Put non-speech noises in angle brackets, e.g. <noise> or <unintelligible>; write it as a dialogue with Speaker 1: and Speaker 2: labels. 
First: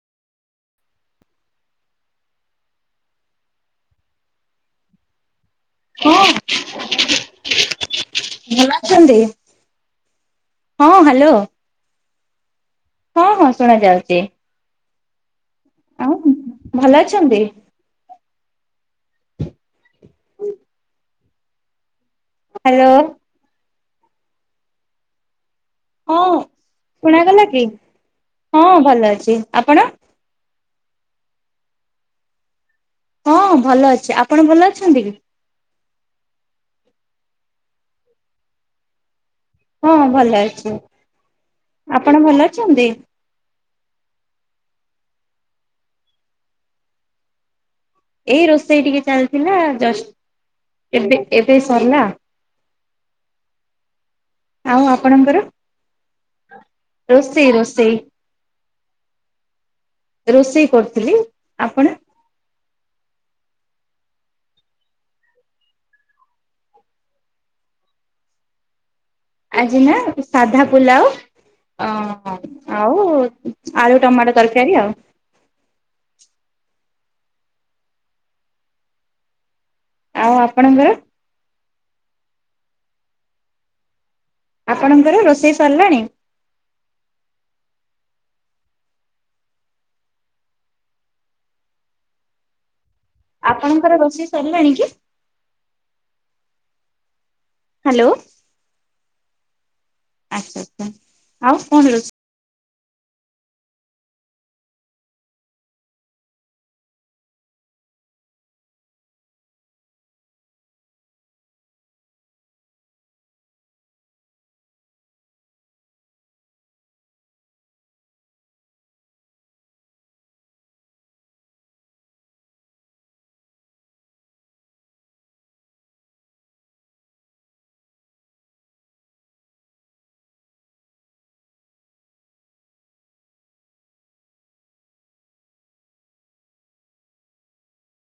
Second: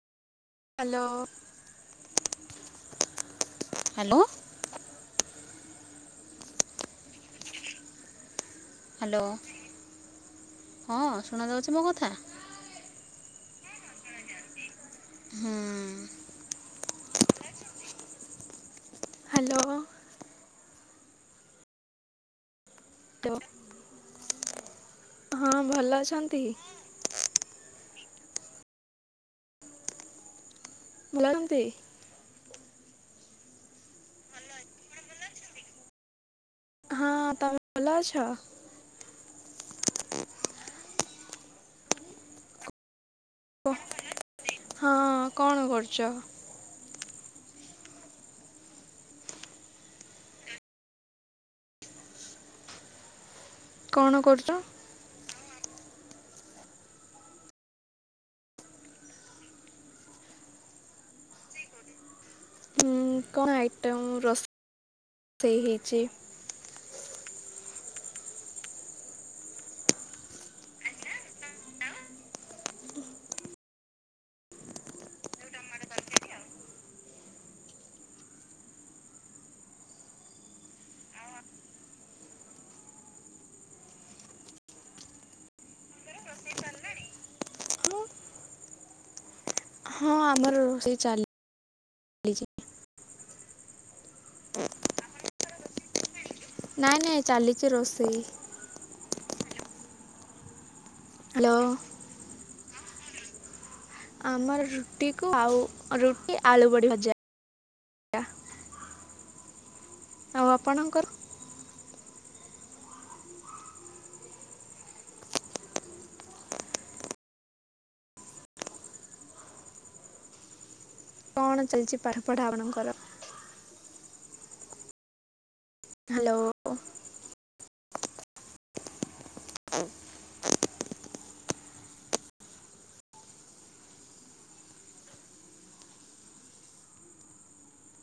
Speaker 1: Hello hello.
Speaker 2: ହଁ। ଭଲ ଅଛନ୍ତି
Speaker 1: ହ୍ୟାଲୋ
Speaker 2: ହଁ ହ୍ୟାଲୋ।
Speaker 1: ଶୁଣାଯାଉଛି ମୋ କଥା
Speaker 2: ହଁ ହଁ ଶୁଣା ଯାଉଛି।
Speaker 1: ହୁଁ।
Speaker 2: ଆଉ <unintelligible> ଭଲ ଅଛନ୍ତି?
Speaker 1: ହ୍ୟାଲୋ।
Speaker 2: ହ୍ୟାଲୋ।
Speaker 1: ତ ହଁ ଭଲ ଅଛନ୍ତି?
Speaker 2: ଶୁଣା ଗଲା କି? ହଁ ଭଲ ଅଛି। ଆପଣ?
Speaker 1: ଭଲ ଅଛନ୍ତି?
Speaker 2: ହଁ ଭଲ ଅଛି। ଆପଣ ଭଲ ଅଛନ୍ତି କି?
Speaker 1: ହଁ। ତମେ ଭଲ ଅଛ?
Speaker 2: ହଁ ଭଲ ଅଛି। ଆପଣ ଭଲ ଅଛନ୍ତି?
Speaker 1: ହଁ। କଣ କରୁଛ?
Speaker 2: ଏଇ ରୋଷେଇ ଟିକେ ଚାଲିଥିଲା ଜଷ୍ଟ ଏବେ ଏବେ ସରିଲା।
Speaker 1: କଣ କରୁଛ?
Speaker 2: ଆଉ ଆପଣଙ୍କର? ରୋଷେଇ ରୋଷେଇ। ରୋଷେଇ କରୁଥିଲି। ଆପଣ?
Speaker 1: ଉଁ କଣ ଆଇଟମ୍ ରୋସ ଷେଇ ହେଇଛି?
Speaker 2: ଆଜି ନା ସାଧା ପୁଲାଉ। ଓହୋ ଆଉ ଆଳୁ, ଟମାଟୋ ତରକାରୀ ଆଉ। ଆଉ ଆପଣଙ୍କର? ଆପଣଙ୍କର ରୋଷେଇ ସରିଲାଣି?
Speaker 1: ହଁ ଆମର ରୋଷେଇ ଚାଲ ଲିଚି।
Speaker 2: ଆପଣଙ୍କର ରୋଷେଇ ସରିଲାଣି କି?
Speaker 1: ନାଇଁ ନାଇଁ ଚାଲିଛି
Speaker 2: ହ୍ୟାଲୋ
Speaker 1: ରୋଷେଇ।
Speaker 2: ଆଚ୍ଛା ଆଚ୍ଛା
Speaker 1: ହ୍ୟାଲୋ।
Speaker 2: ଆଉ କଣ ରୋଷ
Speaker 1: ଆମର ରୁଟି କୁ ଆଉ ରୁଟି, ଆଳୁ ବଡି ଭଜା। ଆଉ ଆପଣଙ୍କର? କଣ ଚାଲିଛି ପାଠପଢା ଆପଣଙ୍କର? ହାଲୋ।